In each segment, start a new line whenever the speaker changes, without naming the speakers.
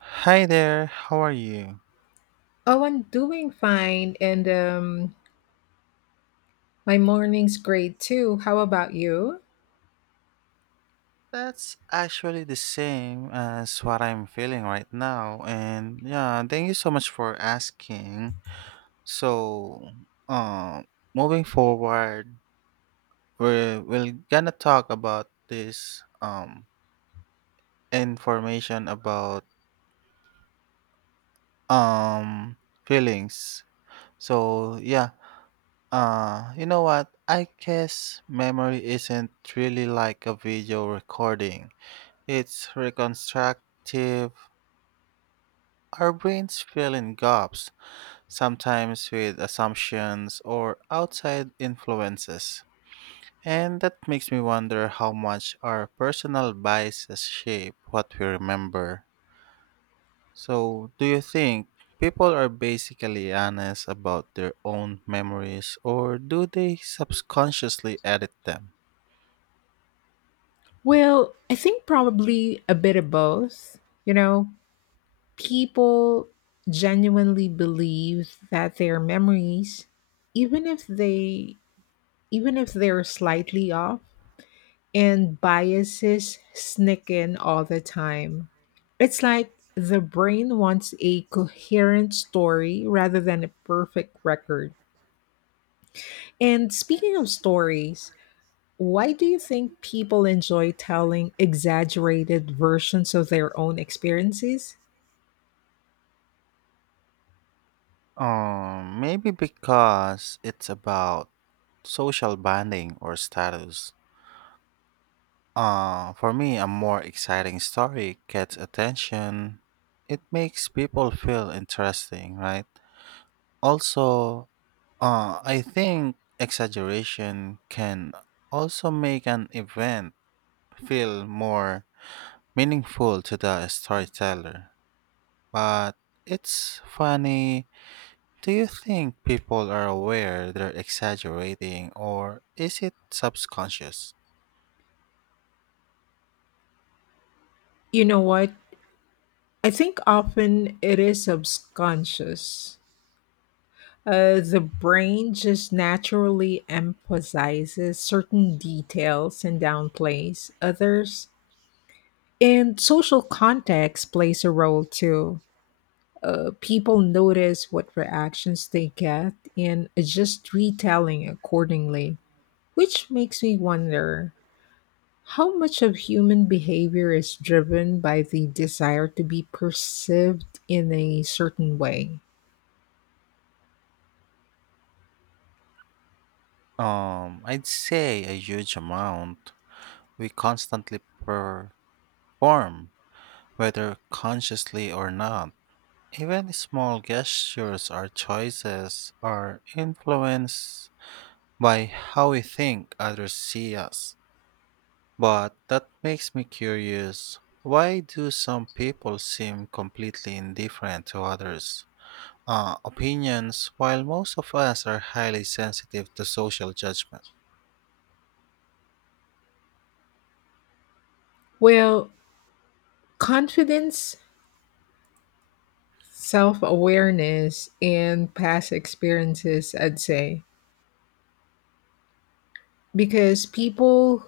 Hi there, how are you?
Oh, I'm doing fine, and my morning's great too. How about you?
That's actually the same as what I'm feeling right now. And yeah, thank you so much for asking. So, um, Moving forward, we're gonna talk about this information about um feelings. So, yeah, you know what? I guess memory isn't really like a video recording. It's reconstructive. Our brains fill in gaps, sometimes with assumptions or outside influences. And that makes me wonder how much our personal biases shape what we remember. So, do you think people are basically honest about their own memories, or do they subconsciously edit them?
Well, I think probably a bit of both. You know, people genuinely believe that their memories, even if they even if they're slightly off, and biases sneak in all the time. It's like the brain wants a coherent story rather than a perfect record. And speaking of stories, why do you think people enjoy telling exaggerated versions of their own experiences?
Maybe because it's about social bonding or status. For me, a more exciting story gets attention. It makes people feel interesting, right? Also, I think exaggeration can also make an event feel more meaningful to the storyteller. But it's funny. Do you think people are aware they're exaggerating, or is it subconscious?
You know what? I think often it is subconscious. The brain just naturally emphasizes certain details and downplays others. And social context plays a role too. People notice what reactions they get and adjust retelling accordingly. Which makes me wonder how much of human behavior is driven by the desire to be perceived in a certain way.
I'd say a huge amount. We constantly perform, whether consciously or not. Even small gestures or choices are influenced by how we think others see us. But that makes me curious. Why do some people seem completely indifferent to others' opinions, while most of us are highly sensitive to social judgment?
Well, confidence, self awareness, and past experiences, I'd say. Because people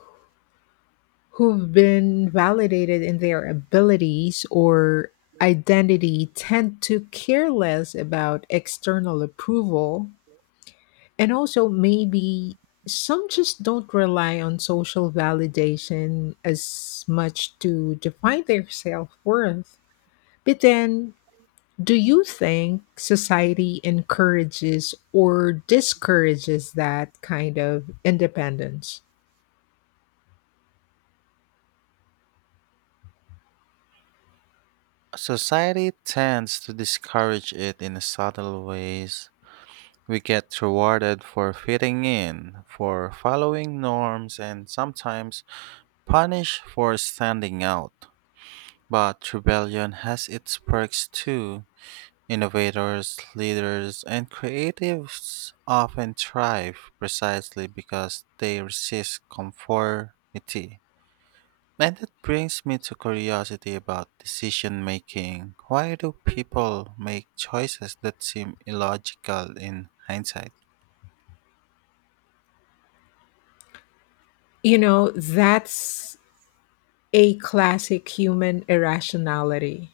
who've been validated in their abilities or identity tend to care less about external approval. And also, maybe some just don't rely on social validation as much to define their self worth. But then, do you think society encourages or discourages that kind of independence?
Society tends to discourage it in subtle ways. We get rewarded for fitting in, for following norms, and sometimes punished for standing out. But rebellion has its perks too. Innovators, leaders, and creatives often thrive precisely because they resist conformity. And that brings me to curiosity about decision making. Why do people make choices that seem illogical in hindsight?
That's a classic human irrationality.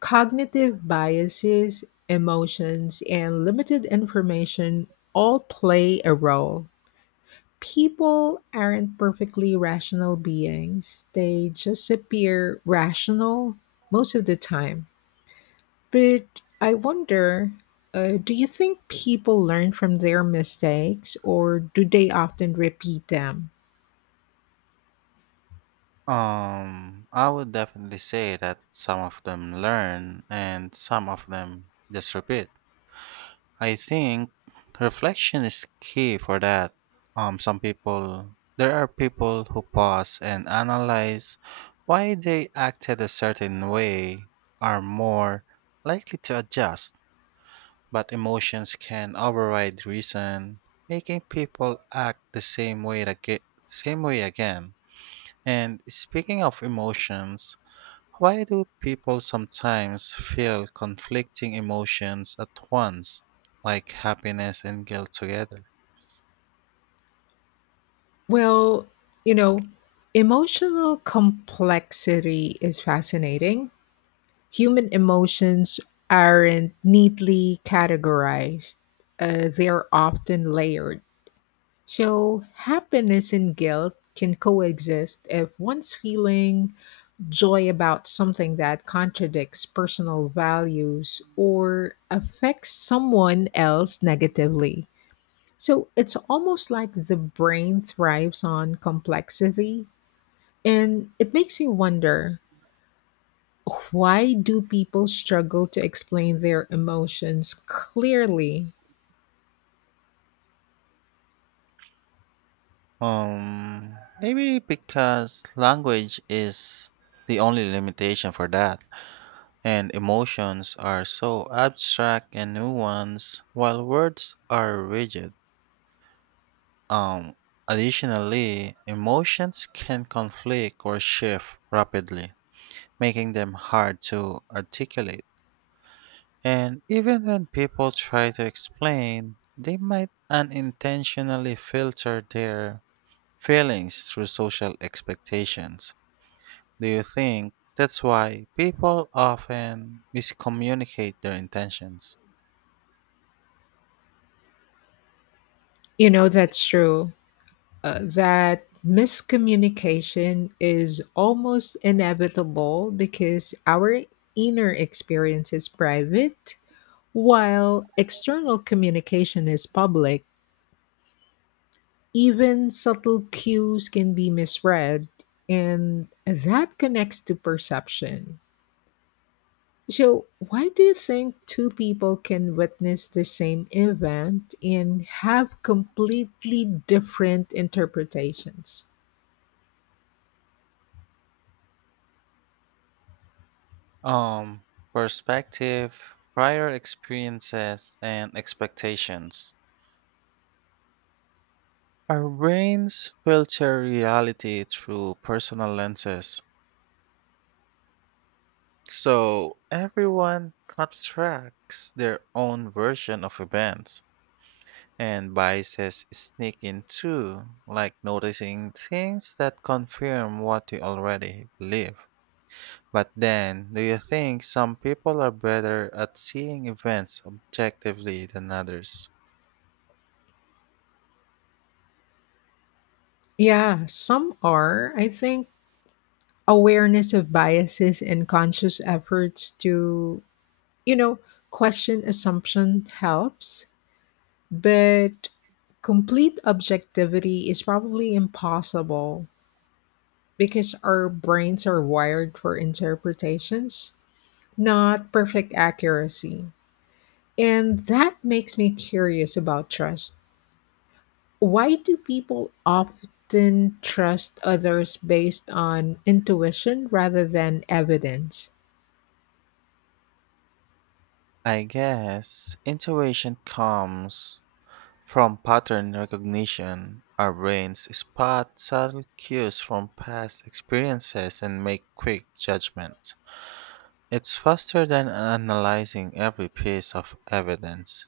Cognitive biases, emotions, and limited information all play a role. People aren't perfectly rational beings, they just appear rational most of the time. But I wonder, do you think people learn from their mistakes or do they often repeat them?
I would definitely say that some of them learn and some of them just repeat. I think reflection is key for that. Some people, there are people who pause and analyze why they acted a certain way, are more likely to adjust, but emotions can override reason, making people act the same way again. Same way again. And speaking of emotions, why do people sometimes feel conflicting emotions at once, like happiness and guilt together?
Well, you know, emotional complexity is fascinating. Human emotions aren't neatly categorized, they're often layered. So, happiness and guilt can coexist if one's feeling joy about something that contradicts personal values or affects someone else negatively. So, it's almost like the brain thrives on complexity, and it makes me wonder, why do people struggle to explain their emotions clearly?
Um, Maybe because language is the only limitation for that, and emotions are so abstract and nuanced, while words are rigid. Um, Additionally, emotions can conflict or shift rapidly, making them hard to articulate. And even when people try to explain, they might unintentionally filter their feelings through social expectations. Do you think that's why people often miscommunicate their intentions?
That's true. That miscommunication is almost inevitable because our inner experience is private, while external communication is public. Even subtle cues can be misread, and that connects to perception. So, why do you think two people can witness the same event and have completely different interpretations?
Um, Perspective, prior experiences, and expectations. Our brains filter reality through personal lenses, so everyone constructs their own version of events, and biases sneak in too, like noticing things that confirm what you already believe. But then, do you think some people are better at seeing events objectively than others?
Yeah, some are, I think, awareness of biases and conscious efforts to, you know, question assumption helps, but complete objectivity is probably impossible because our brains are wired for interpretations, not perfect accuracy. And that makes me curious about trust. Why do people often trust others based on intuition rather than evidence?
I guess intuition comes from pattern recognition. Our brains spot subtle cues from past experiences and make quick judgments. It's faster than analyzing every piece of evidence.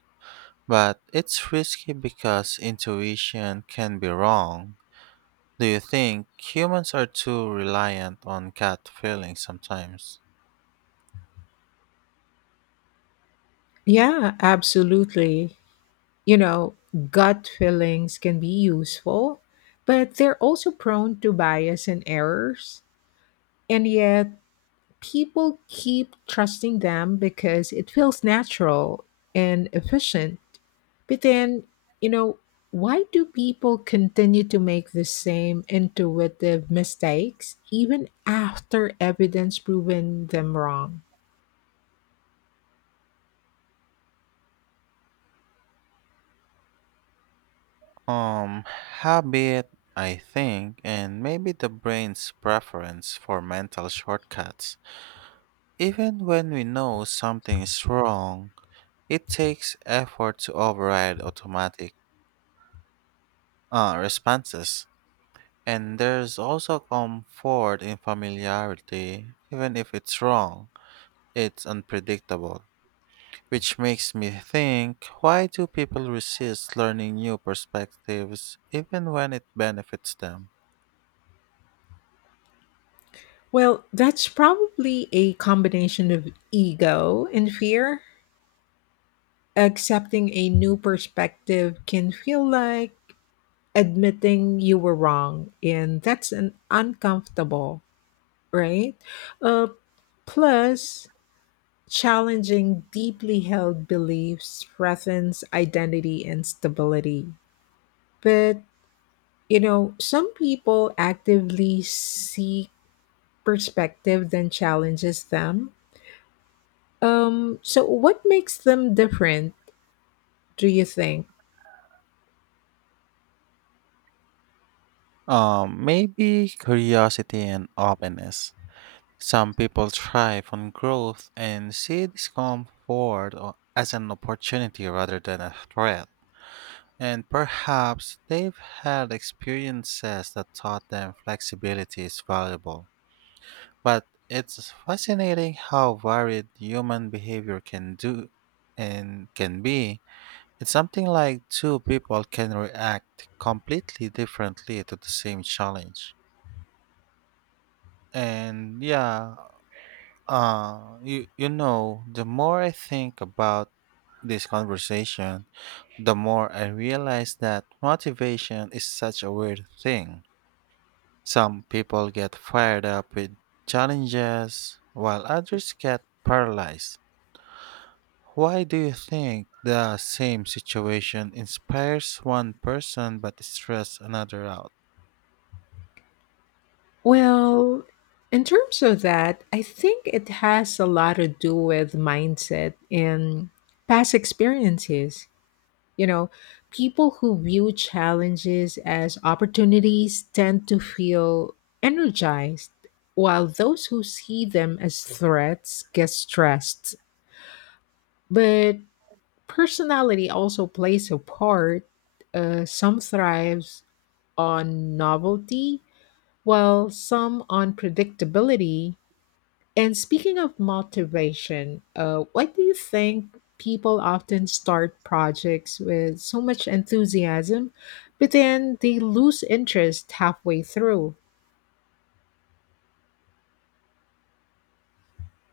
But it's risky because intuition can be wrong. Do you think humans are too reliant on gut feeling sometimes?
Yeah, absolutely. you know, gut feelings can be useful, but they're also prone to bias and errors. And yet, people keep trusting them because it feels natural and efficient. But then, you know, why do people continue to make the same intuitive mistakes even after evidence proven them wrong?
Um, Habit, I think, and maybe the brain's preference for mental shortcuts. Even when we know something is wrong, it takes effort to override automatic responses. And there's also comfort in familiarity. Even if it's wrong, it's unpredictable. Which makes me think, why do people resist learning new perspectives even when it benefits them?
Well, that's probably a combination of ego and fear. Accepting a new perspective can feel like admitting you were wrong, and that's an uncomfortable, right? Uh, plus, challenging deeply held beliefs threatens identity and stability. But, some people actively seek perspective that challenges them. So, what makes them different, do you think?
Maybe curiosity and openness. Some people thrive on growth and see as an opportunity rather than a threat. And perhaps they've had experiences that taught them flexibility is valuable. But it's fascinating how varied human behavior can do and can be. It's something like two people can react completely differently to the same challenge. And yeah, the more I think about this conversation, the more I realize that motivation is such a weird thing. Some people get fired up with challenges, while others get paralyzed. Why do you think the same situation inspires one person but stress another out?
Well, in terms of that, I think it has a lot to do with mindset and past experiences. You know, people who view challenges as opportunities tend to feel energized, while those who see them as threats get stressed. But personality also plays a part. Some thrives on novelty, while some on predictability. And speaking of motivation, why do you think people often start projects with so much enthusiasm, but then they lose interest halfway through?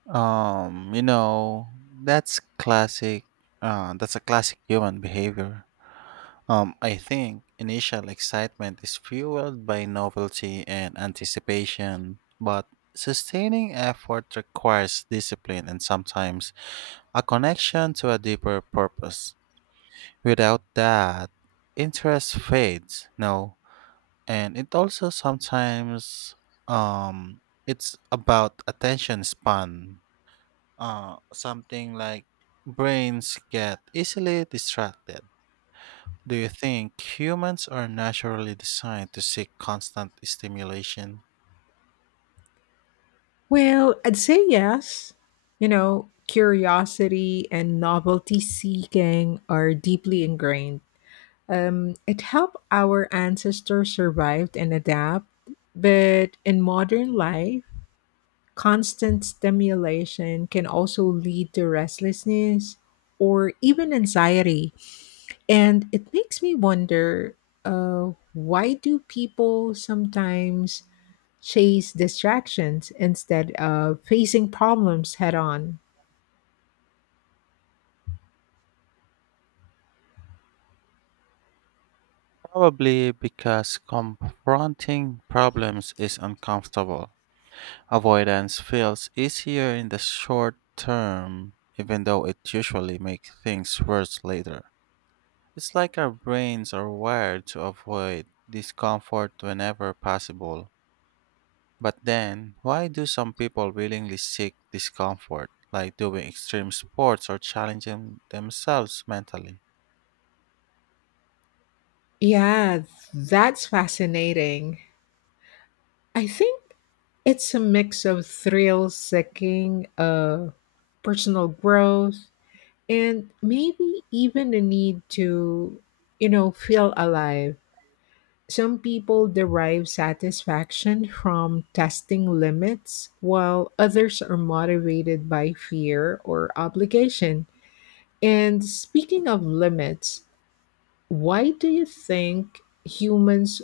Um, you know, that's classic. That's a classic human behavior. I think initial excitement is fueled by novelty and anticipation, but sustaining effort requires discipline and sometimes a connection to a deeper purpose. Without that, interest fades, no. And it also sometimes um it's about attention span. Something like brains get easily distracted. Do you think humans are naturally designed to seek constant stimulation?
Well, I'd say yes. Curiosity and novelty seeking are deeply ingrained. It helped our ancestors survive and adapt, but in modern life, constant stimulation can also lead to restlessness or even anxiety. And it makes me wonder, why do people sometimes chase distractions instead of facing problems head on?
Probably because confronting problems is uncomfortable. Avoidance feels easier in the short term, even though it usually makes things worse later. It's like our brains are wired to avoid discomfort whenever possible. But then, why do some people willingly seek discomfort, like doing extreme sports or challenging themselves mentally?
Yeah, that's fascinating. I think it's a mix of thrill seeking, personal growth, and maybe even a need to, feel alive. Some people derive satisfaction from testing limits, while others are motivated by fear or obligation. And speaking of limits, why do you think humans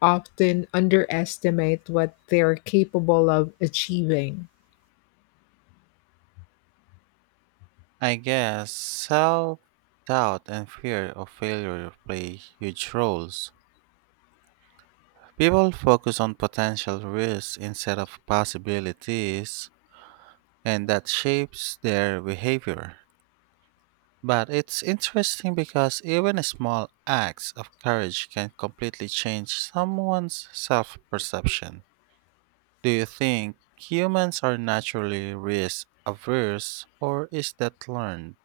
often underestimate what they're capable of achieving?
I guess self doubt and fear of failure play huge roles. People focus on potential risks instead of possibilities, and that shapes their behavior. But it's interesting because even small acts of courage can completely change someone's self perception. Do you think humans are naturally risk averse, or is that learned?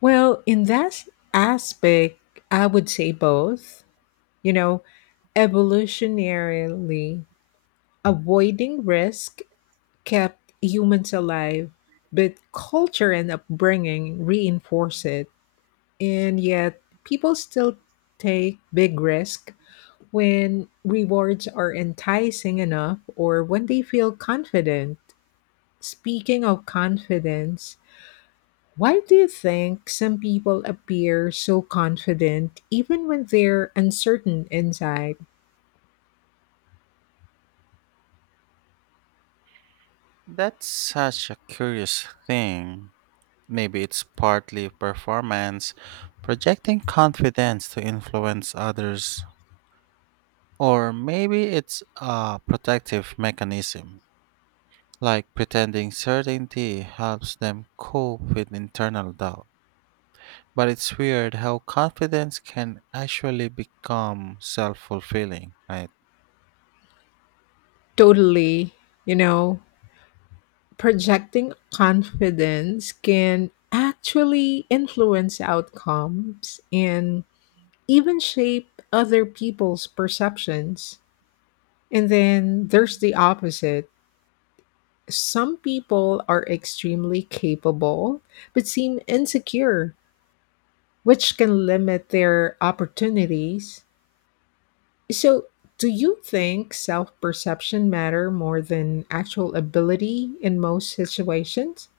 Well, in that aspect, I would say both. You know, evolutionarily, avoiding risk kept humans alive, but culture and upbringing reinforce it. And yet, people still take big risks when rewards are enticing enough or when they feel confident. Speaking of confidence, why do you think some people appear so confident even when they're uncertain inside?
That's such a curious thing. Maybe it's partly performance, projecting confidence to influence others, or maybe it's a protective mechanism, like pretending certainty helps them cope with internal doubt. But it's weird how confidence can actually become self fulfilling, right?
Totally, you know, projecting confidence can actually influence outcomes and even shape other people's perceptions. And then there's the opposite. Some people are extremely capable but seem insecure, which can limit their opportunities. So, do you think self perception matter more than actual ability in most situations?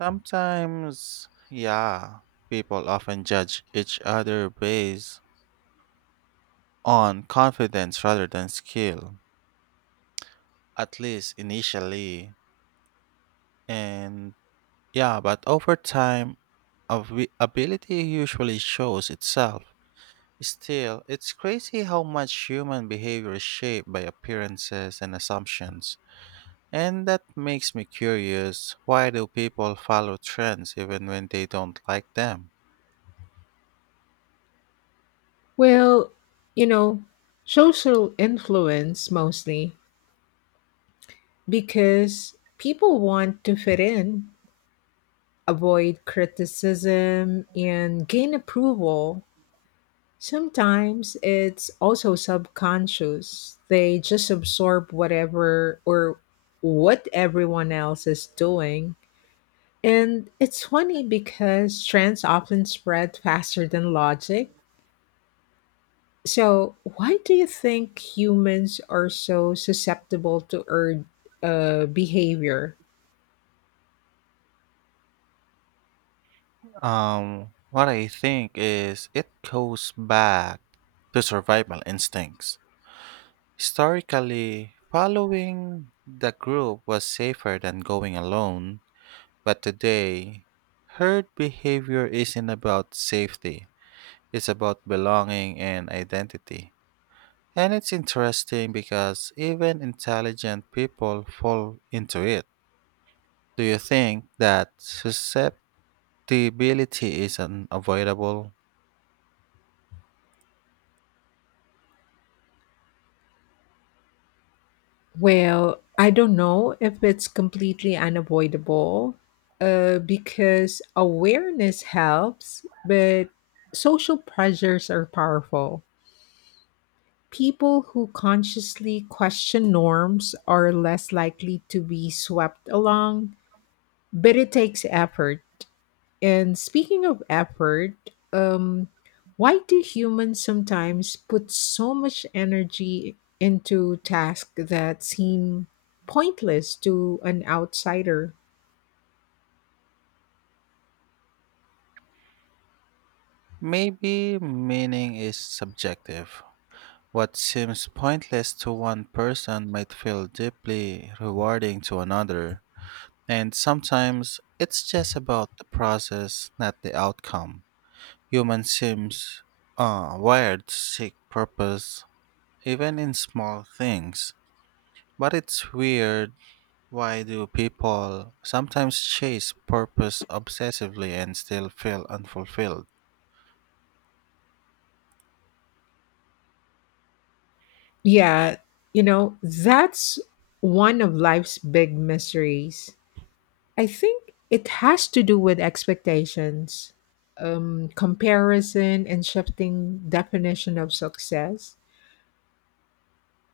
Sometimes, yeah, people often judge each other based on confidence rather than skill, at least initially. And yeah, but over time, ability usually shows itself. Still, it's crazy how much human behavior is shaped by appearances and assumptions. And that makes me curious, why do people follow trends even when they don't like them?
Well, you know, social influence mostly because people want to fit in, avoid criticism, and gain approval. Sometimes it's also subconscious. They just absorb whatever or what everyone else is doing. And it's funny because trends often spread faster than logic. So, why do you think humans are so susceptible to urge, behavior?
What I think is, it goes back to survival instincts. Historically, following the group was safer than going alone, but today, herd behavior isn't about safety, it's about belonging and identity. And it's interesting because even intelligent people fall into it. Do you think that susceptibility is unavoidable?
Well, I don't know if it's completely unavoidable, because awareness helps, but social pressures are powerful. People who consciously question norms are less likely to be swept along, but it takes effort. And speaking of effort, um, why do humans sometimes put so much energy into tasks that seem pointless to an outsider?
Maybe meaning is subjective. What seems pointless to one person might feel deeply rewarding to another, and sometimes it's just about the process, not the outcome. Human seems wired to seek purpose, even in small things. But it's weird. Why do people sometimes chase purpose obsessively and still feel unfulfilled?
Yeah, that's one of life's big mysteries. I think it has to do with expectations, comparison, and shifting definition of success.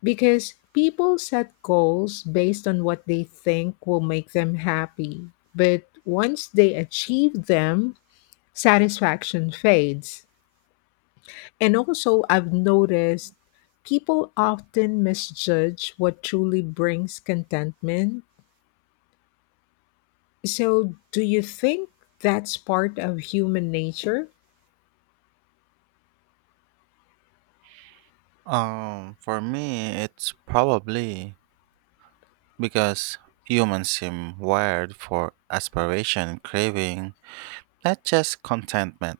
Because people set goals based on what they think will make them happy. But once they achieve them, satisfaction fades. And also, I've noticed people often misjudge what truly brings contentment. So, do you think that's part of human nature?
For me, it's probably because humans seem wired for aspiration, craving, not just contentment.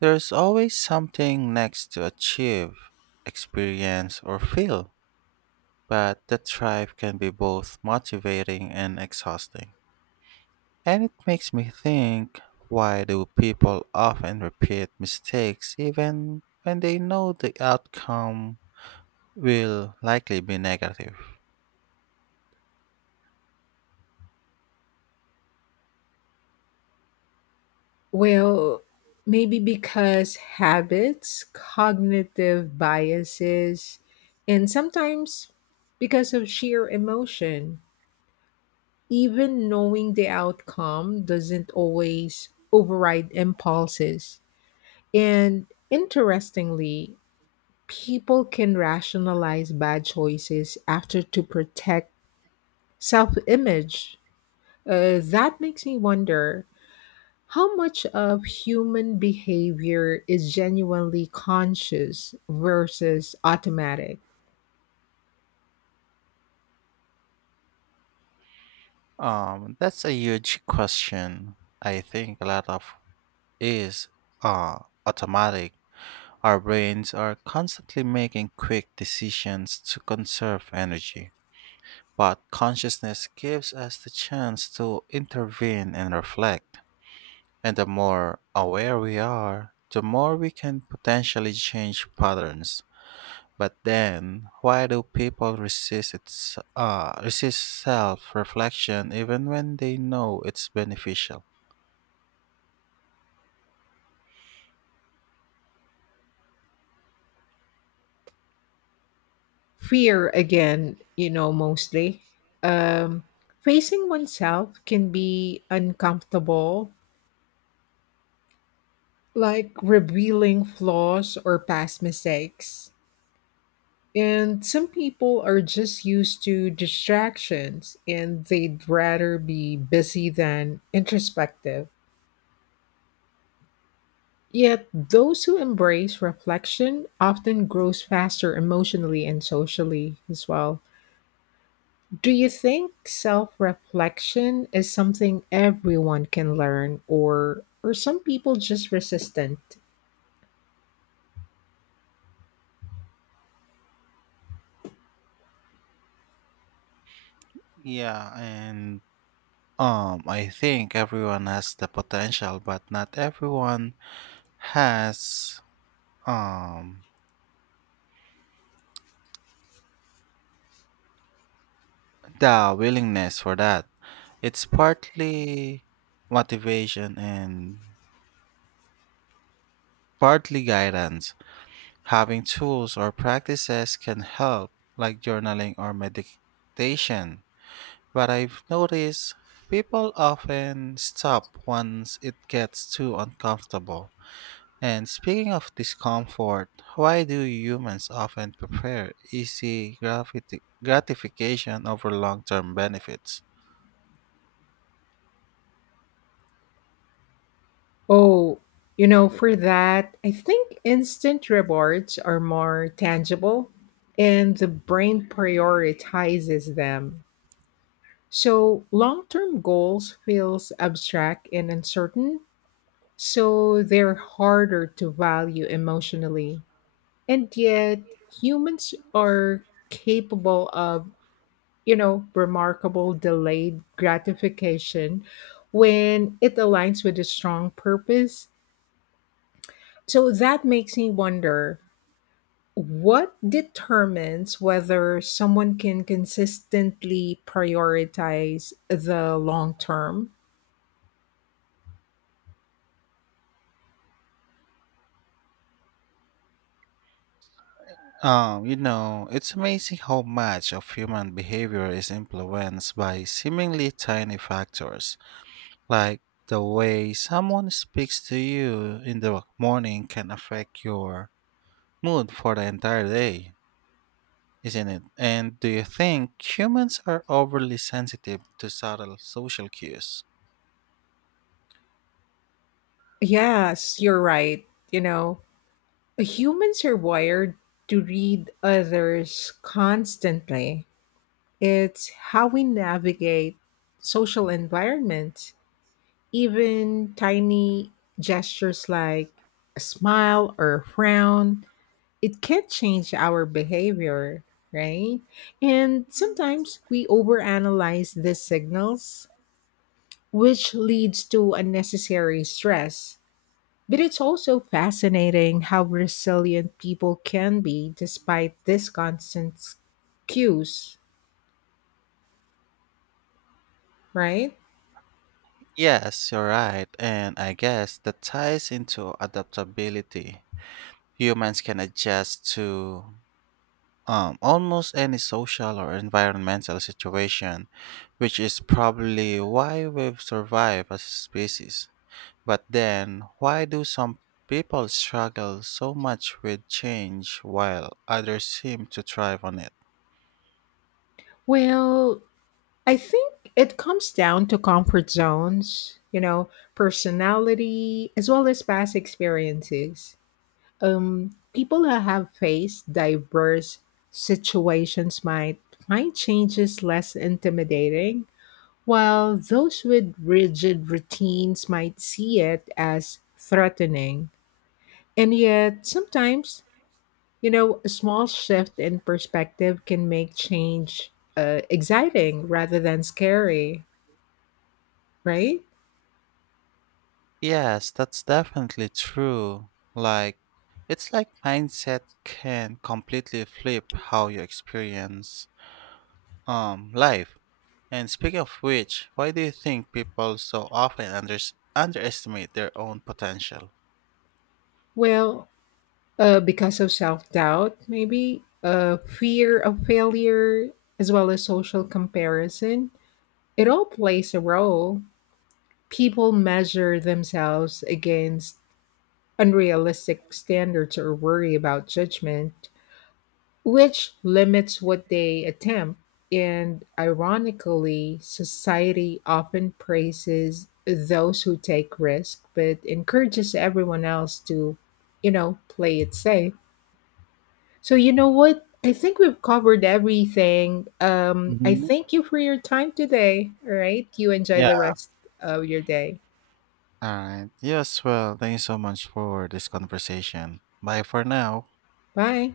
There's always something next to achieve, experience, or feel, but the drive can be both motivating and exhausting. And it makes me think, why do people often repeat mistakes even when they know the outcome will likely be negative?
Well, maybe because habits, cognitive biases, and sometimes because of sheer emotion. Even knowing the outcome doesn't always override impulses. And interestingly, people can rationalize bad choices after to protect self image. That makes me wonder, how much of human behavior is genuinely conscious versus automatic?
That's a huge question. I think a lot of is uh automatic. Our brains are constantly making quick decisions to conserve energy, but consciousness gives us the chance to intervene and reflect. And the more aware we are, the more we can potentially change patterns. But then, why do people resist self-reflection even when they know it's beneficial?
Fear, again, mostly. Um, facing oneself can be uncomfortable, like revealing flaws or past mistakes. And some people are just used to distractions and they'd rather be busy than introspective. Yet, those who embrace reflection often grows faster emotionally and socially as well. Do you think self-reflection is something everyone can learn or are some people just resistant?
Yeah, and I think everyone has the potential, but not everyone has um the willingness for that. It's partly motivation and partly guidance. Having tools or practices can help, like journaling or meditation. But I've noticed people often stop once it gets too uncomfortable. And speaking of discomfort, why do humans often prefer gratification over long term benefits?
Oh, for that, I think instant rewards are more tangible and the brain prioritizes them. So long-term goals feels abstract and uncertain, so they're harder to value emotionally. And yet humans are capable of, remarkable delayed gratification when it aligns with a strong purpose. So that makes me wonder, what determines whether someone can consistently prioritize the long term?
It's amazing how much of human behavior is influenced by seemingly tiny factors, like the way someone speaks to you in the morning can affect your mood for the entire day, isn't it? And do you think humans are overly sensitive to subtle social cues?
Yes, you're right. You know, humans are wired to read others constantly, it's how we navigate social environments, even tiny gestures like a smile or a frown, it can change our behavior, right? And sometimes we overanalyze these signals, which leads to unnecessary stress. But it's also fascinating how resilient people can be despite these constant cues, right?
Yes, you're right, and I guess that ties into adaptability. Humans can adjust to almost any social or environmental situation, which is probably why we've survived as a species. But then, why do some people struggle so much with change while others seem to thrive on it?
Well, I think it comes down to comfort zones, personality, as well as past experiences. People who have faced diverse situations might find changes less intimidating, while those with rigid routines might see it as threatening. And yet, sometimes, a small shift in perspective can make change, exciting rather than scary, right?
Yes, that's definitely true. Like, it's like mindset can completely flip how you experience life. And speaking of which, why do you think people so often underestimate their own potential?
Well, because of self doubt, maybe fear of failure, as well as social comparison. It all plays a role. People measure themselves against unrealistic standards or worry about judgment, which limits what they attempt. And ironically, society often praises those who take risk, but encourages everyone else to, play it safe. So you know what? I think we've covered everything. I
Mhm.
thank you for your time today. All right. You enjoy the
Yeah.
rest of your day.
All right. Yes, well, thank you so much for this conversation. Bye for now.
Bye.